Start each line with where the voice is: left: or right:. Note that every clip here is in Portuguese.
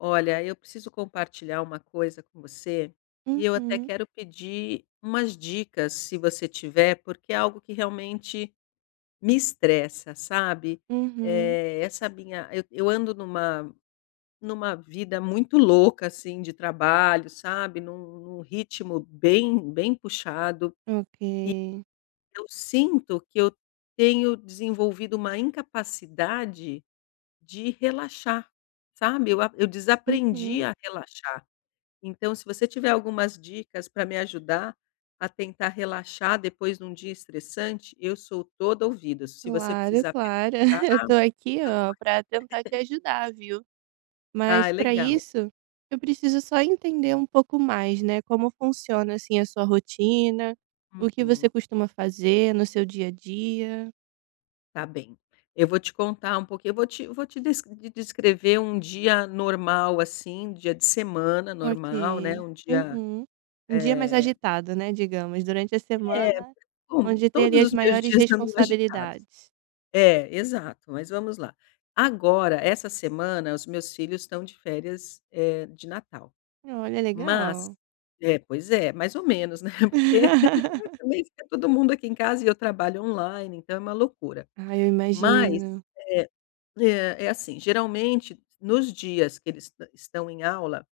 left: Olha, eu preciso compartilhar uma coisa com você, e eu até
right: Uhum.
left: quero pedir umas dicas, se você tiver, porque é algo que realmente me estressa, sabe.
right: Uhum.
left: Eh essa minha eu eu ando numa numa vida muito louca assim de trabalho, sabe. Num num ritmo bem, bem puxado.
right: Ok.
left: E eu sinto que eu tenho desenvolvido uma incapacidade de relaxar, sabe. Eu ap eu desaprendi
right: Uhum.
left: a relaxar. Então, se você tiver algumas dicas pra me ajudar a tentar relaxar depois de um dia estressante, eu sou toda ouvidos, se você
right: Claro,
left: precisar
right: claro.
left: pensar
right: Eu tô aqui,
left: eu tô
right: oh,
left: aqui.
right: pra tentar te ajudar, viu.
left: Ah,
right: Mas pra
left: legal.
right: isso, eu preciso só entender um pouco mais, né. Como funciona, assim, a sua rotina, o que você
left: Uhum.
right: costuma fazer no seu dia a dia?
left: Tá bem. Eu vou te contar um pouquinho eu vou te vou te des des descrever um dia normal assim, dia de semana normal, né.
right: Ok.
left: Um dia,
right: Uhum. Um dia mais
left: eh
right: agitado, né. Digamos, durante a
left: Eh.
right: semana
left: Bom,
right: onde tem ali
left: todos
right: as
left: os meus
right: maiores
left: dias andam agitados.
right: responsabilidades.
left: É, exato. Mas vamos lá. Agora, essa semana os meus filhos estão de férias, eh, de natal.
right: Olha,
left: Mas
right: legal.
left: é, pois é mais ou menos né porque, também fica todo mundo aqui em casa e eu trabalho online, então é uma loucura.
right: Ai, eu
left: Mas,
right: imagino.
left: eh eh, é assim geralmente nos dias que eles est estão em aula,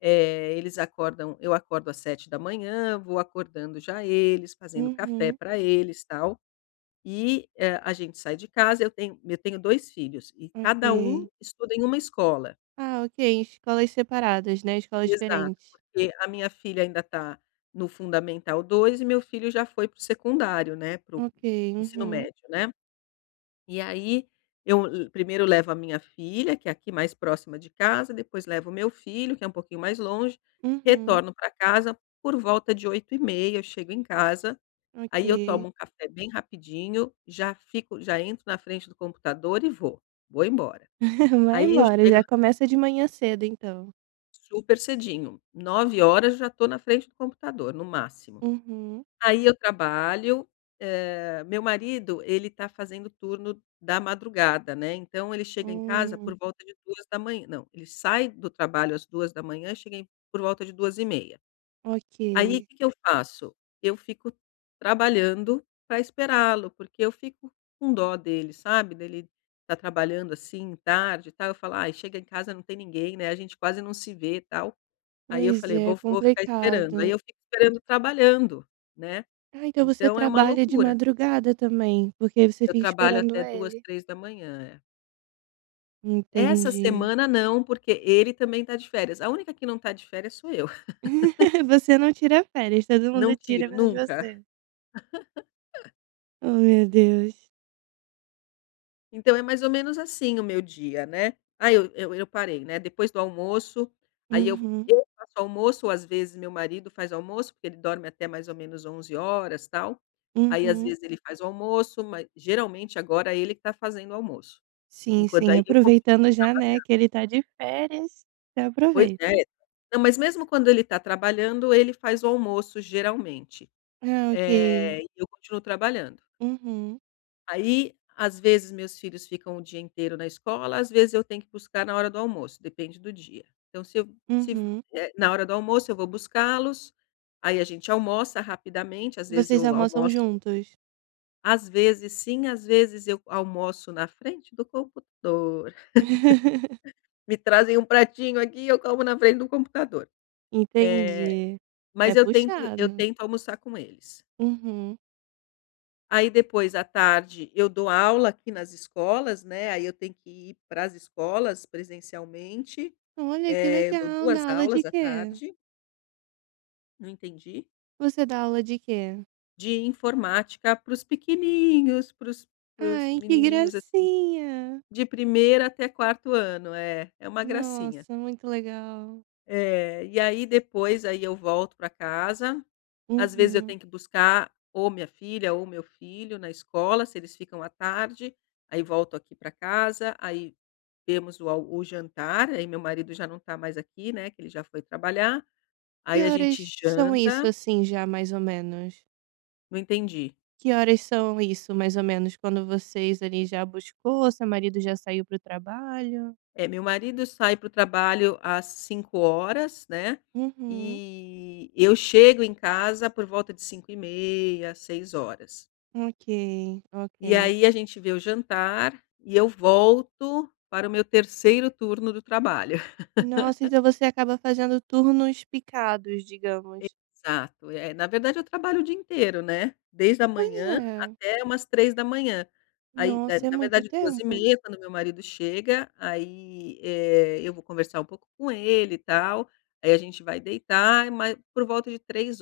left: eh, eles acordam eu acordo às 07:00, vou acordando já eles, fazendo café
right: Uhum.
left: pra eles, tal. E hã, a gente sai de casa eu tenho eu tenho 2 filhos e cada um
right: Ok.
left: estuda em uma escola.
right: Ah, ok. Escolas separadas, né. Escolas
left: Exato.
right: diferentes.
left: Porque a minha filha ainda tá no fundamental 2 e meu filho já foi para o secundário, né. Para o
right: Ok.
left: para o ensino
right: Uhum.
left: médio, né? E aí, eu le primeiro eu levo a minha filha, que é aqui mais próxima de casa, depois levo o meu filho que é pouquinho mais longe.
right: Uhum.
left: Retorno pra casa por volta de 8:30 eu chego em casa, aí eu
right: Ok.
left: tomo café bem rapidinho, já fico já entro na frente do computador e vou, vou embora.
right: Vai
left: Aí eu
right: embora,
left: chego
right: já começa de manhã cedo, então.
left: Super cedinho, 9:00 já estou na frente do computador, no máximo.
right: Uhum.
left: Aí eu trabalho, eh meu marido, ele tá fazendo turno da madrugada, né. Então, ele chega em casa
right: Hum.
left: por volta de 2:00 não ele sai do trabalho às 2:00, e chega por volta de 2:30. Aí, o
right: Ok.
left: que que eu faço? Eu fico trabalhando pra esperá-lo, porque eu fico com dó dele, sabe. Dele tá trabalhando assim tarde e tal, eu falo: "Ai chega em casa não tem ninguém né. A gente quase não se vê", tal. Aí eu
right: Pois
left: falei:
right: é,
left: "Vo vou ficar esperando". Aí
right: complicado.
left: eu fico esperando trabalhando, né.
right: Ah, então você
left: Então é uma
right: trabalha de
left: loucura.
right: madrugada também, porque você
left: Eu
right: fica
left: trabalho
right: esperando
left: até 2:00,
right: ele.
left: 3:00. É. Essa
right: Entendi.
left: semana não, porque ele também tá de férias. A única que não tá de férias sou eu.
right: Você não tira férias. Todo
left: Não
right: mundo tira
left: tiro,
right: menos
left: nunca.
right: você. Oh, meu Deus.
left: Então é mais ou menos assim o meu dia, né? Ah eu eu eu parei, né? Depois do almoço aí eu
right: Uhum.
left: eu faço o almoço ou às vezes o meu marido faz o almoço, porque ele dorme até mais ou menos 11h tal, aí às
right: Uhum.
left: vezes ele faz o almoço, ma geralmente agora é ele que tá fazendo o almoço.
right: Sim,
left: Enquanto
right: sim.
left: aí eu continuo
right: Aproveitando já, né,
left: trabalhando.
right: que ele tá de férias. Já
left: Pois é.
right: aproveita.
left: Não, mas mesmo quando ele tá trabalhando, ele faz o almoço geralmente.
right: Ah, ok.
left: Eh, e eu continuo trabalhando.
right: Uhum.
left: Aí, às vezes, meus filhos ficam o dia inteiro na escola, às vezes eu tenho que buscar na hora do almoço, depende do dia. Então se eu se f
right: Uhum.
left: eh, na hora do almoço eu vou buscá-los, aí a gente almoça rapidamente, às vezes
right: Vocês
left: eu
right: almoçam
left: almoço
right: juntos?
left: Às vezes sim, às vezes eu almoço na frente do computador. Me trazem um pratinho aqui e eu como na frente do computador. Eh,
right: Entendi. É
left: mas eu tento eu
right: puxado.
left: tento almoçar com eles.
right: Uhum.
left: Aí depois, à tarde, eu dou aula aqui nas escolas, né, aí eu tenho que ir pras escolas presencialmente.
right: Olha que
left: Eh eu dou
right: legal.
left: 2
right: Dá aula de
left: aulas à
right: quê?
left: tarde. Não entendi?
right: Você dá aula de quê?
left: De informática para os pequenininhos, pros para os
right: Ai que
left: menininhos assim de
right: gracinha!
left: de primeiro até quarto ano. É, é uma gracinha.
right: Nossa, muito legal.
left: É. E aí depois, aí eu volto pra casa, às vezes eu
right: Uhum.
left: tenho que buscar, ou a minha filha ou o meu filho na escola, se eles ficam à tarde, aí volto aqui pra casa, aí temos o al o jantar, aí meu marido já não tá mais aqui, né. Que ele já foi trabalhar,
right: Que
left: aí a gente
right: horas são isso
left: janta
right: assim, já, mais ou menos?
left: Não entendi.
right: Que horas são isso mais ou menos quando vocês ali já buscou, seu marido já saiu pro trabalho?
left: Eh meu marido sai pro trabalho às 5h00 né.
right: Uhum.
left: E eu chego em casa por volta de 5h30, 6h00.
right: Ok,
left: E
right: ok.
left: aí a gente vê o jantar e eu volto para o meu terceiro turno do trabalho.
right: Nossa, então você acaba fazendo turnos picados, digamos.
left: Exato. Eh, na verdade eu trabalho o dia inteiro, né? Desde a
right: Pois
left: manhã,
right: é.
left: até umas 3h. Aí, eh,
right: Nossa, é
left: na
right: muito
left: verdade duas e
right: tempo.
left: meia, quando o meu marido chega, aí, eh, eu vou conversar um pouco com ele e tal, aí a gente vai deitar, ma por volta de 3h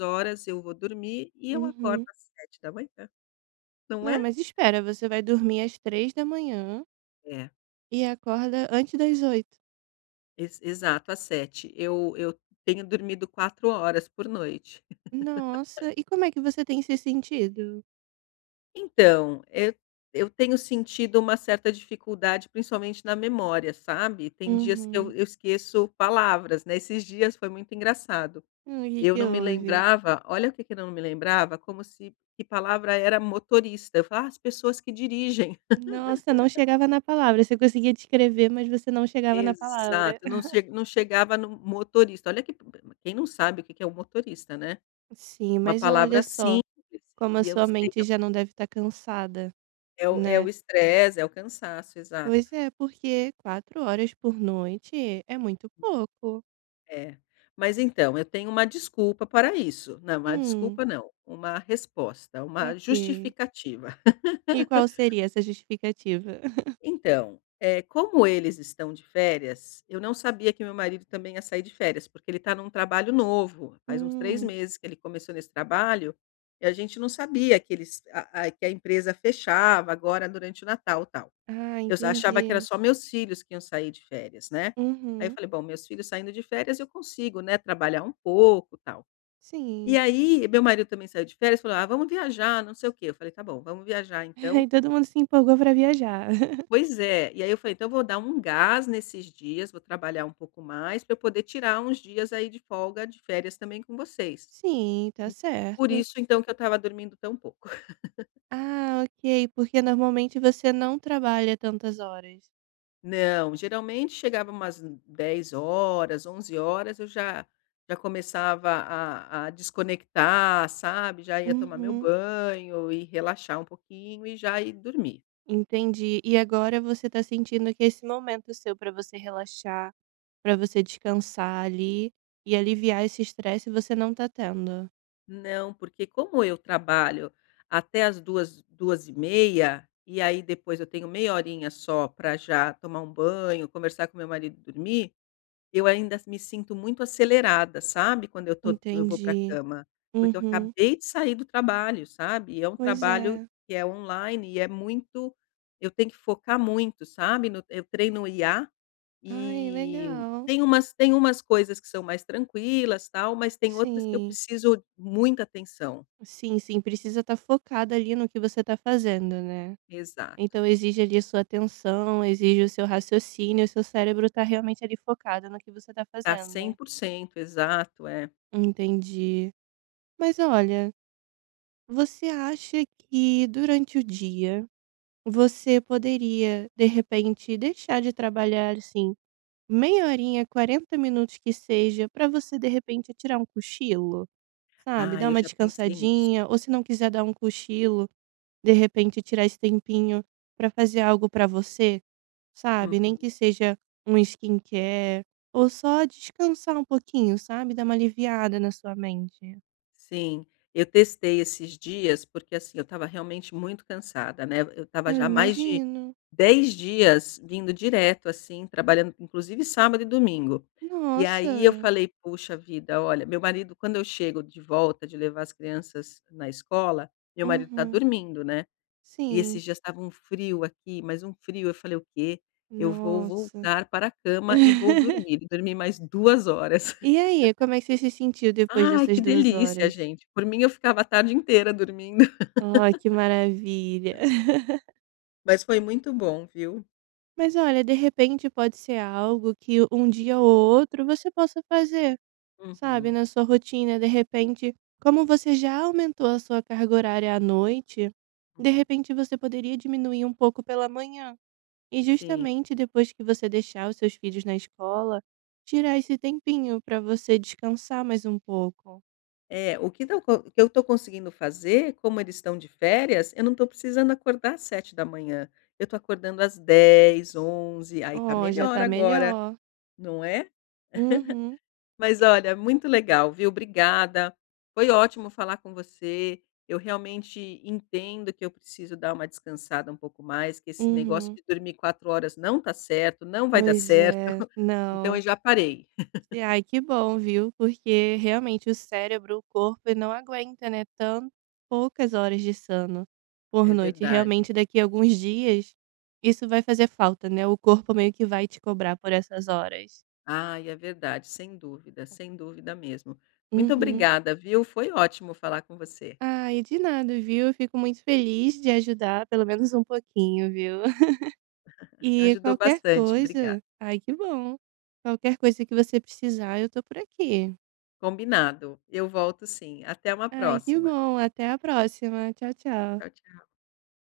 left: eu vou dormir e eu acordo
right: Uhum.
left: às 7h. Não
right: Não,
left: é?
right: mas espera você vai dormir às 3h
left: É.
right: e acorda antes das 8h?
left: Ex exato, às 7h. Eu eu tenho dormido 4h por noite.
right: Nossa. E como é que você tem se sentido?
left: Então, eu eu tenho sentido uma certa dificuldade principalmente na memória, sabe? Tem dias que eu
right: Uhum.
left: eu esqueço palavras, né? Esses dias foi muito engraçado,
right: Hum, que
left: eu
right: que
left: não me
right: houve?
left: lembrava olha o que que eu não me lembrava, como se que palavra era motorista. Eu falava: "Ah, as pessoas que dirigem".
right: Nossa, não chegava na palavra. Você conseguia descrever, mas você não chegava na palavra.
left: Exato, não ch não chegava no motorista. Olha que quem não sabe o que que é um motorista, né?
right: Sim,
left: Uma
right: mas olha
left: palavra
right: só
left: simples
right: como a
left: e eu
right: sua
left: sei que
right: mente
left: é o
right: já não deve tá cansada,
left: É o é
right: né?
left: o estresse, é o cansaço, exato.
right: Pois é, porque 4 horas por noite é muito pouco.
left: É. Mas então, eu tenho uma desculpa para isso. Não, uma
right: Hum.
left: desculpa não, uma resposta, uma
right: Ok.
left: justificativa.
right: E qual seria essa justificativa?
left: Então, eh, como eles estão de férias eu não sabia que o meu marido também ia sair de férias, porque ele tá num trabalho novo. Faz uns 3
right: Hum.
left: meses que ele começou nesse trabalho e a gente não sabia que eles ah ah que a empresa fechava agora durante o Natal, tal.
right: Ah,
left: Eu s achava que era
right: entendi.
left: só meus filhos que iam sair de férias, né? Aí eu
right: Uhum.
left: falei: "Bom, meus filhos saindo de férias eu consigo, né? Trabalhar um pouco, tal". E
right: Sim.
left: aí, meu marido também saiu de férias falou: "Ah, vamos viajar, não sei o quê", eu falei: "Tá bom, vamos viajar, então."
right: Aí todo mundo se empolgou pra viajar.
left: Pois é. E aí eu falei: "Então eu vou dar um gás nesses dias, vou trabalhar um pouco mais pra eu poder tirar uns dias aí de folga, de férias também com vocês."
right: Sim, tá
left: Por
right: certo.
left: isso, então, que eu tava dormindo tão pouco.
right: Ah, ok. Por que normalmente você não trabalha tantas horas?
left: Não. Geralmente, chegava umas n 22:00 horas, 23:00 horas eu já já começava a a desconectar, sabe? Já ia tomar meu
right: Uhum.
left: banho e relaxar um pouquinho e já ir dormir.
right: Entendi. E agora você tá sentindo que esse momento seu para você relaxar, para você descansar ali e aliviar esse estresse, você não tá tendo?
left: Não, porque como eu trabalho até às 2h, 2:30, e aí depois eu tenho meia horinha só pra já tomar um banho, conversar com o meu marido e dormir, eu ainda me sinto muito acelerada, sabe? Quando eu tô quando eu vou pra
right: Entendi.
left: cama, porque eu
right: Uhum.
left: acabei de sair do trabalho, sabe? E é um
right: Pois
left: trabalho
right: é.
left: que é online e é muito eu tenho que focar muito, sabe? No eu treino IA,
right: Ai,
left: e
right: legal.
left: tem umas tem umas coisas que são mais tranquilas, tal, mas tem outras que eu
right: Sim.
left: preciso muita atenção.
right: Sim, sim. Precisa tá focada ali no que você tá fazendo, né?
left: Exato.
right: Então exige ali a sua atenção, exige o seu raciocínio, o seu cérebro tá realmente ali focado no que você tá
left: Tá cem
right: fazendo.
left: por cento, exato, é.
right: Entendi. Mas olha, você acha que durante o dia você poderia, de repente, deixar de trabalhar, assim, meia horinha, 40 minutos que seja, para você de repente tirar um cochilo, sabe? Dar
left: Ai, eu
right: uma
left: já pensei nisso.
right: descansadinha ou se não quiser dar um cochilo, de repente, tirar esse tempinho pra fazer algo pra você, sabe? Nem
left: Uhum.
right: que seja uma skincare ou só descansar um pouquinho, sabe? Dar uma aliviada na sua mente.
left: Sim, eu testei esses dias porque, assim, eu tava realmente muito cansada, né. Eu tava
right: Eu
left: já há mais de
right: imagino.
left: 10 dias vindo direto assim, trabalhando inclusive sábado e domingo. E aí eu
right: Nossa.
left: falei: "poxa vida, olha" meu marido, quando eu chego de volta de levar as crianças na escola, meu marido tá
right: Uhum.
left: dormindo, né. E
right: Sim.
left: esses dias tava um frio aqui, mas um frio, eu falei: "O quê, eu vou
right: Nossa.
left: voltar para a cama e vou dormir." Dormi mais 2 horas.
right: E aí, como é que você se sentiu depois
left: Ai,
right: dessas
left: que
right: 2h?
left: delícia gente! Por mim, eu ficava a tarde inteira dormindo.
right: Ai, que maravilha.
left: Mas foi muito bom, viu?
right: Mas olha, de repente pode ser algo que um dia ou outro você possa fazer, sabe,
left: Uhum.
right: na sua rotina, de repente como você já aumentou a sua carga horária à noite, de
left: Uhum.
right: repente você poderia diminuir um pouco pela manhã e
left: Sim.
right: justamente depois que você deixar os seus filhos na escola, tirar esse tempinho pra você descansar mais um pouco.
left: É, o que tão co o que eu tô conseguindo fazer, como eles estão de férias, eu não tô precisando acordar às 7h. Eu tô acordando às 10, 11, aí tá
right: Oh, já
left: melhor
right: tá
left: agora
right: melhor!
left: não é?
right: Uhum.
left: Mas olha, muito legal viu? Obrigada. Foi ótimo falar com você, eu realmente entendo que eu preciso dar uma descansada um pouco mais, que esse negócio
right: Uhum.
left: de dormir 4 horas não tá certo, não vai dar
right: Pois
left: certo,
right: é,
left: então eu
right: não.
left: já parei.
right: E, ai que bom viu, porque realmente o cérebro, o corpo ,ele não aguenta, né, tanto poucas horas de sono por
left: É
right: noite.
left: verdade.
right: Realmente daqui alguns dias isso vai fazer falta, né, o corpo meio que vai te cobrar por essas horas.
left: Ai, é verdade, sem dúvida, sem dúvida mesmo. Muito
right: Uhum.
left: obrigada, viu? Foi ótimo falar com você.
right: Ai de nada viu, eu fico muito feliz de ajudar pelo menos pouquinho viu, e
left: Ajudou
right: qualquer
left: bastante, obrigada.
right: coisa ai que bom, qualquer coisa que você precisar eu tô por aqui.
left: Combinado, eu volto sim. Até uma
right: Ai que
left: próxima.
right: bom, até a próxima! Tchau, tchau.
left: Tchau, tchau.